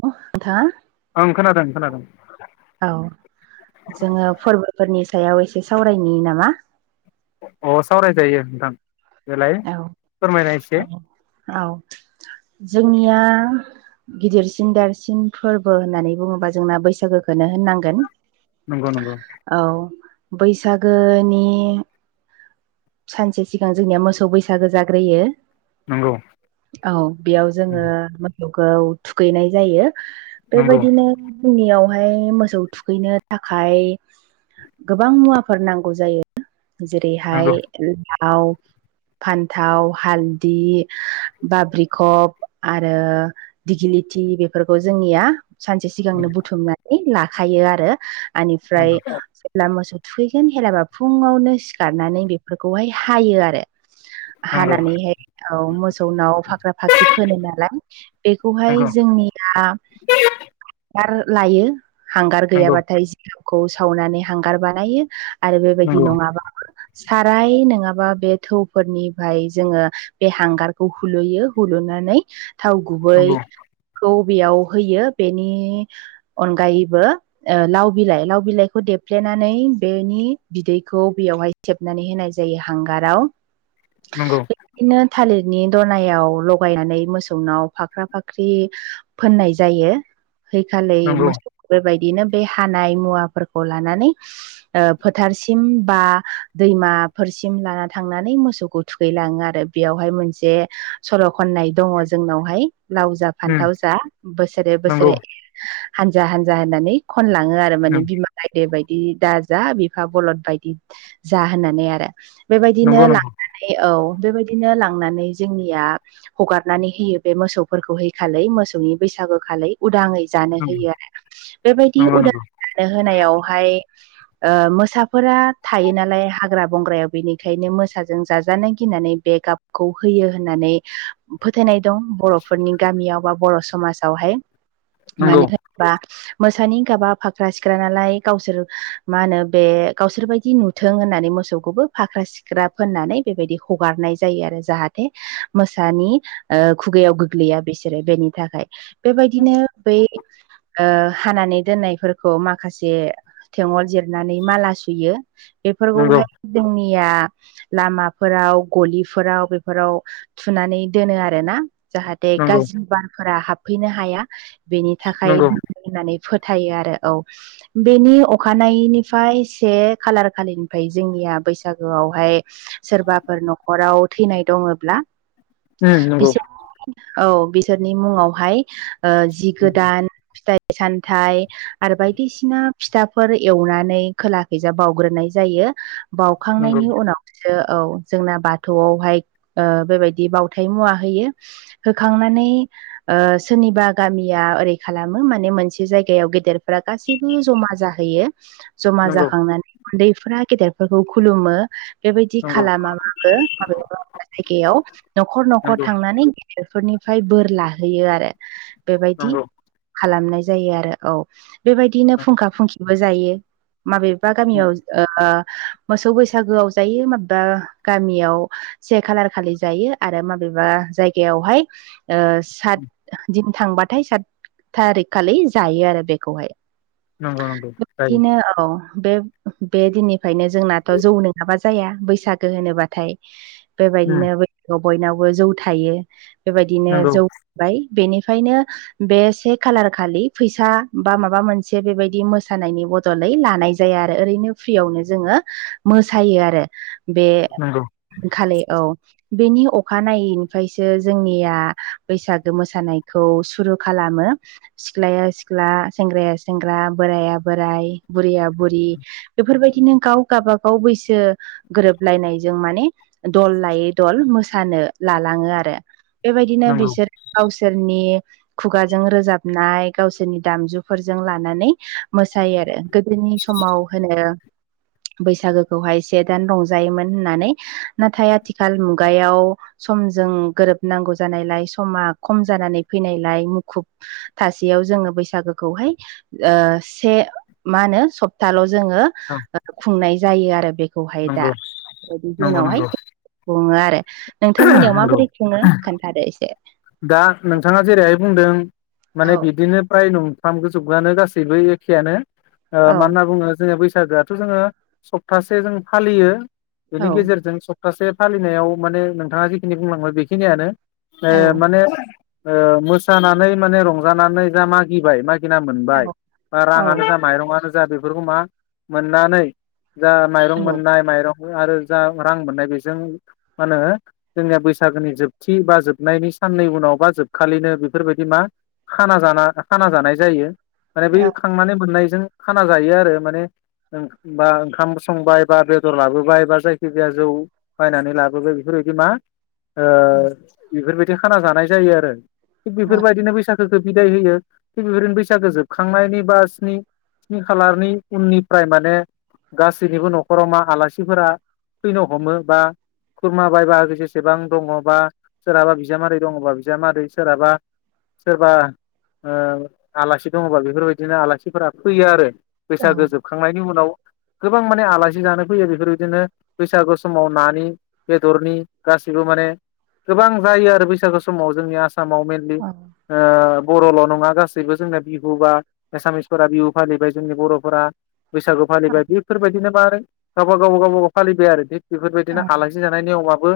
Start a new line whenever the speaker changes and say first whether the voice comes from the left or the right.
right: [unintelligible] नोंथाङा
left: ओं खोनादों खोनादों।
right: औ जोङो फोरबोफोरनि सायाव एसे सावरायनि नामा?
left: अ सावराय जायो नोंथां। देलाय
right: औ
left: फोरमायनाय एसे
right: औ औ जोंनिया गिदिरसिन देरसिन फोरबो होननानै बुङोबा जोंना बैसागोखोनो होननांगोन।
left: नंग' नंग'
right: औ बैसागोनि सानसे सिगां जोंनिया मो मोसौ बैसागो जाग्रोयो
left: नंगौ
right: औ बेयाव जोङो मोसौखौ थुखैनाय जायो।
left: नंगौ
right: बेबायदिनो जोंनियावहाय मोसौ थुखैनो थाखाय गोबां मुवाफोर नांगौ जायो जेरैहाय
left: नंगौ
right: लाव फान्थाव, हालदि, बाब्रिखब आरो दिगिलिथि बेफोरखौ जोंनिया सानसे सिगांनो बुथुमनानै लाखायो आरो आनिफ्राय
left: नंगौ
right: ब्ला मोसौ थुखैगोन हेलाबा फुङावनो सिखारनानै बेफोरखौहाय हायो आरो
left: नंगौ
right: हानानैहाय औ मोसौनाव फाख्रा फाख्रि फोनो नालाय बेखौहाय
left: नंगौ
right: जोंनिया हांगार लायो हांगार गैयाबाथाय जिगाबखौ सावनानै हांगार बानायो आरो बेबायदि
left: नंगौ
right: नङाबाबो साराय नङाबा बे थौ फोरनिफ्राय जोङो बे हांगारखौ हुलुयो हुलुनानै थाव
left: नंगौ
right: गुबैखौ बेयाव होयो बेनि अनगायैबो ओ लाव बिलाइ लाव बिलाइखौ देफ्लेनानै बेनि बिदैखौ बेयावहाय थेबनानै होनाय जायो हांगाराव
left: नंगौ
right: बिदिनो थालिरनि दनायाव लगायनानै मोसौनाव फाख्रा फाख्रि फोननाय जायो हैैखालि
left: नंगौ
right: मोसौ बेबायदिनो बे हानाय मुवाफोरखौ लानानै ओ फोथारसिम बा दैमाफोरसिम लाना थांनानै मोसौ खौ थुखैलाङो आरो बेयावहाय मोनसे सल' खननाय दङ जोंनावहाय लाव जा फान्थाव जा बोसोरे बोसोरे हानजा हानजा होननानै खनलाङो आरो
left: उम
right: माने बिमा गायदे बायदि दा जा बिफा बलद बायदि जा होननानै आरो बेबायदिनो
left: नंगौ नंगौ
right: लांनानै औ बेबायदिनो लांनानै जोंनिया हगारनानै होयो बे मोसौफोरखौ हैखालि मोसौनि बैसागो खालै उदाङै जानो होयो आरोना बेबायदि
left: नंगौ नंगौ
right: उदांयै जानो होनायावहाय ओ मोसाफोरा थायो नालाय हाग्रा बंग्रायाव बेनिखायनो मोसा जों जाजानो गिनानै बे गाबखौ होयो होननानै फोथायनाय दं बर'फोरनि गामियाव बा बर' समाजावहाय
left: नंगौ
right: मानि बा मोसानि गाबा फाख्रा सिख्रा नालाय गावसोर मा होनो बे गावसोर बायदि नु थों होननानै मोसौखौबो फाख्रा सिख्रा फोननानै बेबायदि हगारनाय जायो आरो जाहाथे मोसानि ओ खुगायाव गोग्लैया बिसोरो बेनि थाखाय बेबायदिनो बै ओ हानानै दोननायफोरखौ माखासे थेंअल जिरनानै माला सुयो
left: नंगौ
right: बेफोरखौहाय जोंनिया लामाफोराव गलिफोराव बेफोराव थुनानै दोनो आरोना जाहाथे गाज्रि बारफोरा हाबफैनो हाया बेनि थाखाय
left: नंगौ नंगौ
right: होननानै फोथायो आरो औ बेनि अखानायैनिफ्राय से खालार खालिनिफ्राय जोंनिया बैसागोआवहाय सोरबाफोर न'खराव थैनाय दङब्ला
left: नंगौ
right: बिसो औ बिसोरनि मुङावहाय ओ जि
left: उम
right: गोदान फिथाइ सामथाइ आरो बायदिसिना फिथाफोर एवनानै खोलाखैजा बावग्रोनाय जा जायो
left: नंगौ
right: बावखांनायनि उनाव ओ औ जोंना बाथौआवहाय ओ बेबायदि बावथाय मुवा होयो होखांनानै ओ सोरनिबा गामिया ओरै खालामो माने मोनसे जायगायाव गेदेरफोरा गासि बो जमा जाहैयो जमा
left: नंगौ
right: जाखांनानै उन्दैफोरा गेदेरफोरखौ खुलुमो बेबायदि
left: नंगौ
right: खालामा बाबो माबेबा माबेबा जायगायाव न'खर न'खर
left: नंगौ
right: थांनानै बेफोरनिफ्राय बोर लाहैयो आरो बेबायदि
left: नंगौ
right: खालामनाय जायो आरो औ बेबायदिनो फुंखा फुंखिबो जायो माबेबा गामियाव मोसौ बैसागोआव जायो माबेबा गामियाव से खालार खालि जायो आरो माबेबा जायगायावहाय ओ सात दिन थांबाथाय सात थारिक खालि जायो आरो बेखौहाय
left: नंगौ नंगौ जायो
right: बिदिनो औ बे बे दिननिफ्रायनो जोंनाथ' जौ नङाबा जाया बैसागो होनोबाथाय
left: उम
right: बेबायदिनो बयनावबो जौ थायो बेबायदिनो
left: नंगौ
right: जौ थाबाय बेनिफ्रायनो बे से खालार खालि फैसा बा माबा मोनसे बेबायदि मोसानायनि बदल लै लानाय जाया आरो ओरैनो फ्रियावनो जोङो मोसायो आरो बे
left: नंगौ
right: खालि औ बेनि अखानायैनिफ्रायसो जोंनिया बैसागो मोसानायखौ सुरु खालामो। सिख्लाया सिख्ला सेंग्राया सेंग्रा बोराया बोराइ बुरैया बुरि बेफोरबायदिनो गाव गाबागाव बैसो गोरोबलायनायजों माने दल लायै दल मोसानो लालाङो आरो। बेबायदिनो
left: नंगौ नंगौ
right: बिसोर गावसोरनि खुगाजों रोजाबनाय गावसोरनि दामजुफोरजों लानानै मोसायो आरो। गोदोनि समाव होनो बैसागोखौहाय एसे दान रंजायोमोन होननानै नाथाय आथिखाल मुगायाव समजों गोरोबनांगौ जानायलाय समा खम जानानै फैनायलाय मुखुब थासेयाव जोङो बैसागोखौहाय ओ से मा होनो स खथाल' जोङो खुंनाय जायो आरो बेखौहाय दा बेबायदि
left: नंगौ
right: जोंनावहाय
left: नंगौ
right: खुंङो आरो नोंथांमोननियाव
left: नंगौ
right: माबोरै खुङो खोन्थादो एसे।
left: दा नोंथाङा जेरैहाय बुंदों माने
right: औ
left: बिदिनो फ्राय नं [inaudible] गासैबो एखेयानो
right: औ
left: मान होनना बुङो जोंङो बैसागोआ जोङो सप्तासे जों फालियो बेनि
right: औ
left: गेजेरजों सप्तासे फालिनायाव माने नोंथाङा जिखिनि बुंलांबाय बेखिनियानो
right: औ
left: माने मोसानानै माने रंजानानै जा मागिबाय मागिना
right: औ
left: मोनबाय बा
right: औ
left: राङानो जा माइरं आंनो जा बेफोरखौ मा मोन्नानै जा माइरं मोन्नाय माइरं आरो जा रां मोननाय बेजों मा होनो जोंनिया बैसागोनि जोबथि बा जोबनायनि साननै उनाव बा जोबखालिनो बेफोरबायदि मा खाना जाना खाना जानाय जायो माने
right: औ
left: बै खांनानै मोननायजों खाना जायो आरो माने बा ओंखाम संबाय बा बेदर लाबोबाय बा जायखि जाया जौ बायनानै लाबोबाय बेफोरबायदि मा ओ बेफोरबायदि खाना जानाय जायो आरो थिग बेफोरबायदिनो बैसागु खो बिदाय होयो थिग बेफोरदिनो बैसागो जोबखांनायनि बासनि स्नि खालारनि उननिफ्राय माने गासैनिबो न'खराव मा आलासिफोरा फैनो हमो बा खुरमा बायबागै जेसेबां दङबा सोरहाबा बिजामादै दङबा बिजामादै सोरहाबा सोरबा आलासि दङबा बेफोरबायदिनो आलासिफोरा फैयो आरो।
right: औ
left: बैसाागो जोब खांनायनि उनाव गोबां माने आलासि जानो फैयो बेफोरबायदिनो बैसागु समाव नानि बेदरनि गासिबो माने गोबां जायो आरो बैसागु समाव जोंनि आसामाव मेनलि ओ बर'ल' नङा गासैबो जोंना बिहु बा एसामिसफोरा बिहु फालिबाय जोंनि बर'फोरा बैसागु फालिबाय बेफोरबायदिनो मा आरो गावबा गावब गावबाागाव फालिबाय आरो थिग बेफोरबायदिनो आलासि नेमाबो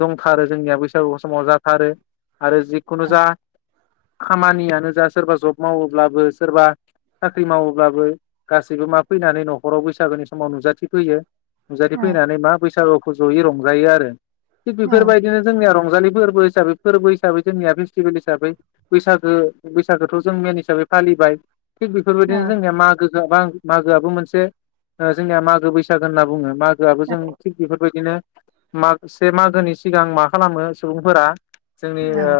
left: दंथारो जोंनिया बैसागु समाव जाथारो आरो जिखुनु जा खामानियानो जा सोरबा जब मावोब्लाबो सोरबा साख्रि मावोब्लाबो गासैबो मा फैनानै न'खराव बैसागोनि समाव नुजाथिफैयो। नुजाथि फैनानै मा बैसागुखौ जयै रंजायो आरो थिग
right: औ
left: बेफोरबायदिनो जोंनिया रंजालि फोरबो हिसाबै फोरबो हिसाबै जोंनिया फेस्टिभेल हिसाबै बैसागो बैसागोथ जों मेन हिसाबै फालिबाय थिग
right: औ
left: बेफोरबायदिनो जोंनिया मागो मागोआबो मोनसे ओ जोंनिया मागो बैसागो होनना बुङो मागोआबो
right: औ
left: जों थिग बेफोर बादिनो मा से मागोनि सिगां मा खालामो सुबुंफोरा जोंनि
right: थायो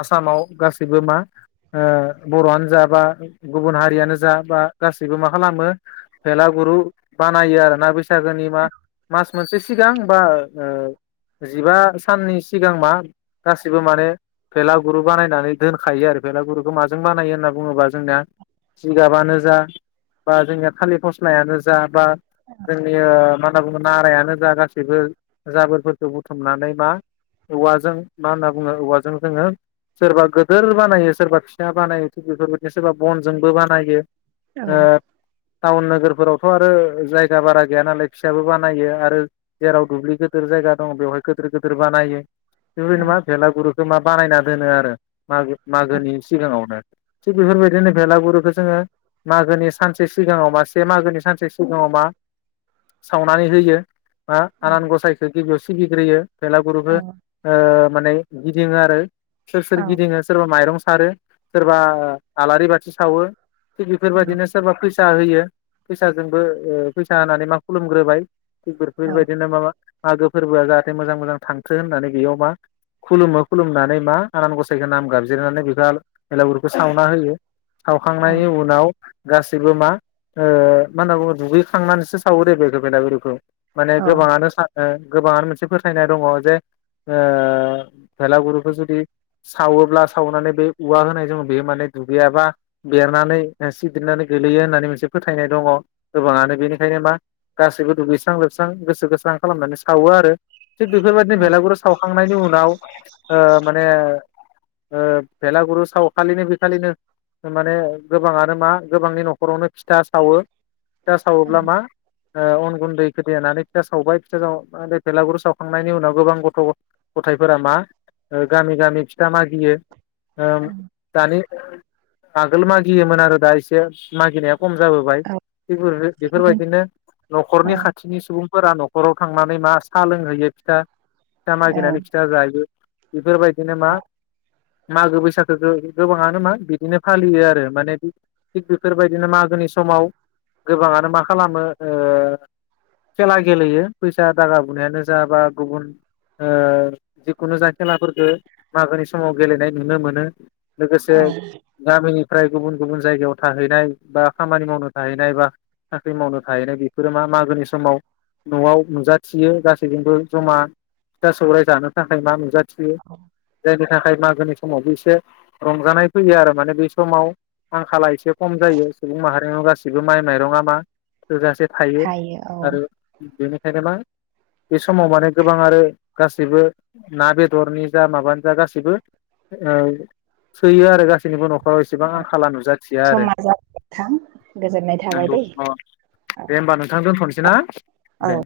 left: आसामाव गासैबो मा ओ बर'आनो जा बा गुबुन हारियानो जा बा गासैबो मा खालामो भेलागुरु बानायो आरोना बैसागोनि मा स मोनसे सिगां बा ओ जिबा साननि सिगां मा गासिबो माने भेलागुर बानायनानै दोनखायो आरो फेलागुरखौ माजों बानायो होनना बुङोब्ला जोंनिया जिगाबानो जा बा जोंनिया थालिर फस्लायानो जा बा जोंनि ऐ मा होनना बुङो नारायानो जा गासैबो जाबोरफोरखौ बुथुमनानै मा औवाजों मा होनना बुङो औवाजों जोङो सोरबा गिदोर बानायो सोरबा फिसा बानायो थिग बेफोरबायदिनो सोरबा बनजोंबो बानायो ओ
right: औ
left: टाउन नोगोरफोरावथ आरो जायगा बारा गैया नालाय फिसाबो बानायो आरो जेराव दुब्लि गोदिर जायगा दङ बेवहाय गोदिर गोदिर बानायो बेबायदिनो मा बेलागुरखौ मा बानायना दोनो आरो मागो मागोनि सिगाङावनो थिग बेफोरबायदिनो बेलागुरखौ जोङो मागोनि सानसे सिगाङाव मा से मागोनि सानसे सिगाङाव मा सावनानै होयो बा आनान गसाइखौ गिबियाव सिबिग्रोयो फेलागुरखौ ओ माने गिदिङो आरो सोर सोर गिदिङो सोरबा माइरं सारो सोरबा आलारि बाथि सावो थिग बेफोरबायदिनो सोरबा फैसा होयो फैसाजोंबो फैसा होनानै मा खुलुमग्रोबाय [unintelligible] बेफोरबायदिनो माबा मागो फोरबोया जाहाथे मोजां मोजां थांथो होननानै बेयाव मा खुलुमो खुलुमनानै मा आनान गसाइखौ नाम गाबज्रिनानै बेखौ बेलागुरिखौ सावना होयो सावखांनायनि उनाव गासैबो मा ओ मा होनना बुङो दुगैखांनानैसो सावो दै बेखौ बेलागुरखौ माने गोबाङानो सा नों गोबाङानो मोनसे फोथायनाय दङ जे बेलागुरखौ जुदि सावोब्ला सावनानै बे औवा होनाय जों बेयो माने दुगैयाबा बेरनानै सिदिरनानै गोलैयो होननानै मोनसे फोथायनाय दङ गोबाङानो बेनिखायनो मा गासैबो दुगैस्रां लोबस्रां गोसो गोस्रां खालामनानै सावो आरो थिग बेफोरबायदिनो बेलागुर सावखांनायनि उनाव ओ माने ओ बेलागुर सावखालिनो बे खालिनो माने गोबाङानो मा गोबांनि न'खरावनो फिथा सावो फिथा सावोब्ला मा ओ अन गुनदै बेखो देनानै फिथा सावबाय फिथा साव बेलागुर सावखांनायनि उनाव गोबां गथ' गथायफोरा मा ओ गामि गामि फिथा मागियो ओम दानि आगोल मागियोमोन आरो दा एसे मागिनाया खम जाबोबाय थिग बेफोरबायदिनो न'खरनि खा थिनि सुबुंफोरा न'खराव थांनानै मा साहा लोंहैयो फिथा फिथा मागिनानै फिथा जायो बेफोरबायदिनो मा मागो बैसागोखो गोबाङानो मा बिदिनो फालियो आरो माने थिग बेफोरबायदिनो मागोनि समाव गोबाङानो मा खालामो ओ खेला गेलेयो फैसा दागा बुननायानो जा बा गुबुन ओ जिखुनु जा खेलाफोरखौ मागोनि समाव गेलेनाय नुनो मोनो लोगोसे गामिनिफ्राय गुबुन गुबुन जायगायाव थाहैनाय बा खामानि मावनो थाहैनाय बा साख्रि मावनो थाहैनाय बेफोरो मा मागोनि स समाव न'आव नुजाथियो गासैजोंबो जमा फिथा सौराय जानो थाखाय मा नुजा यो जायनि थाखाय मागोनि समावबो एसे रंजानाय फैयो आरो माने बे समाव आंखाला एसे खम जायो सुबुं माहारिनि गासिबो माइ माइरङा मा थोजासे थायो। आरो बेनिखायनो मा बे समाव माने गोबां आरो गासैबो ना बेदरनि जा माबानि जा गासैबो औ थोयो आरो गासो जेनेबा नखराव इसेबां खाला नुजाथिया आरो
right: समा जाबाय नोंथां गोजोननाय थाबाय
left: नंगौ
right: दै
left: अ दे ओमबा नोंथां दोनथ'नोसै ना
right: औ
left: दे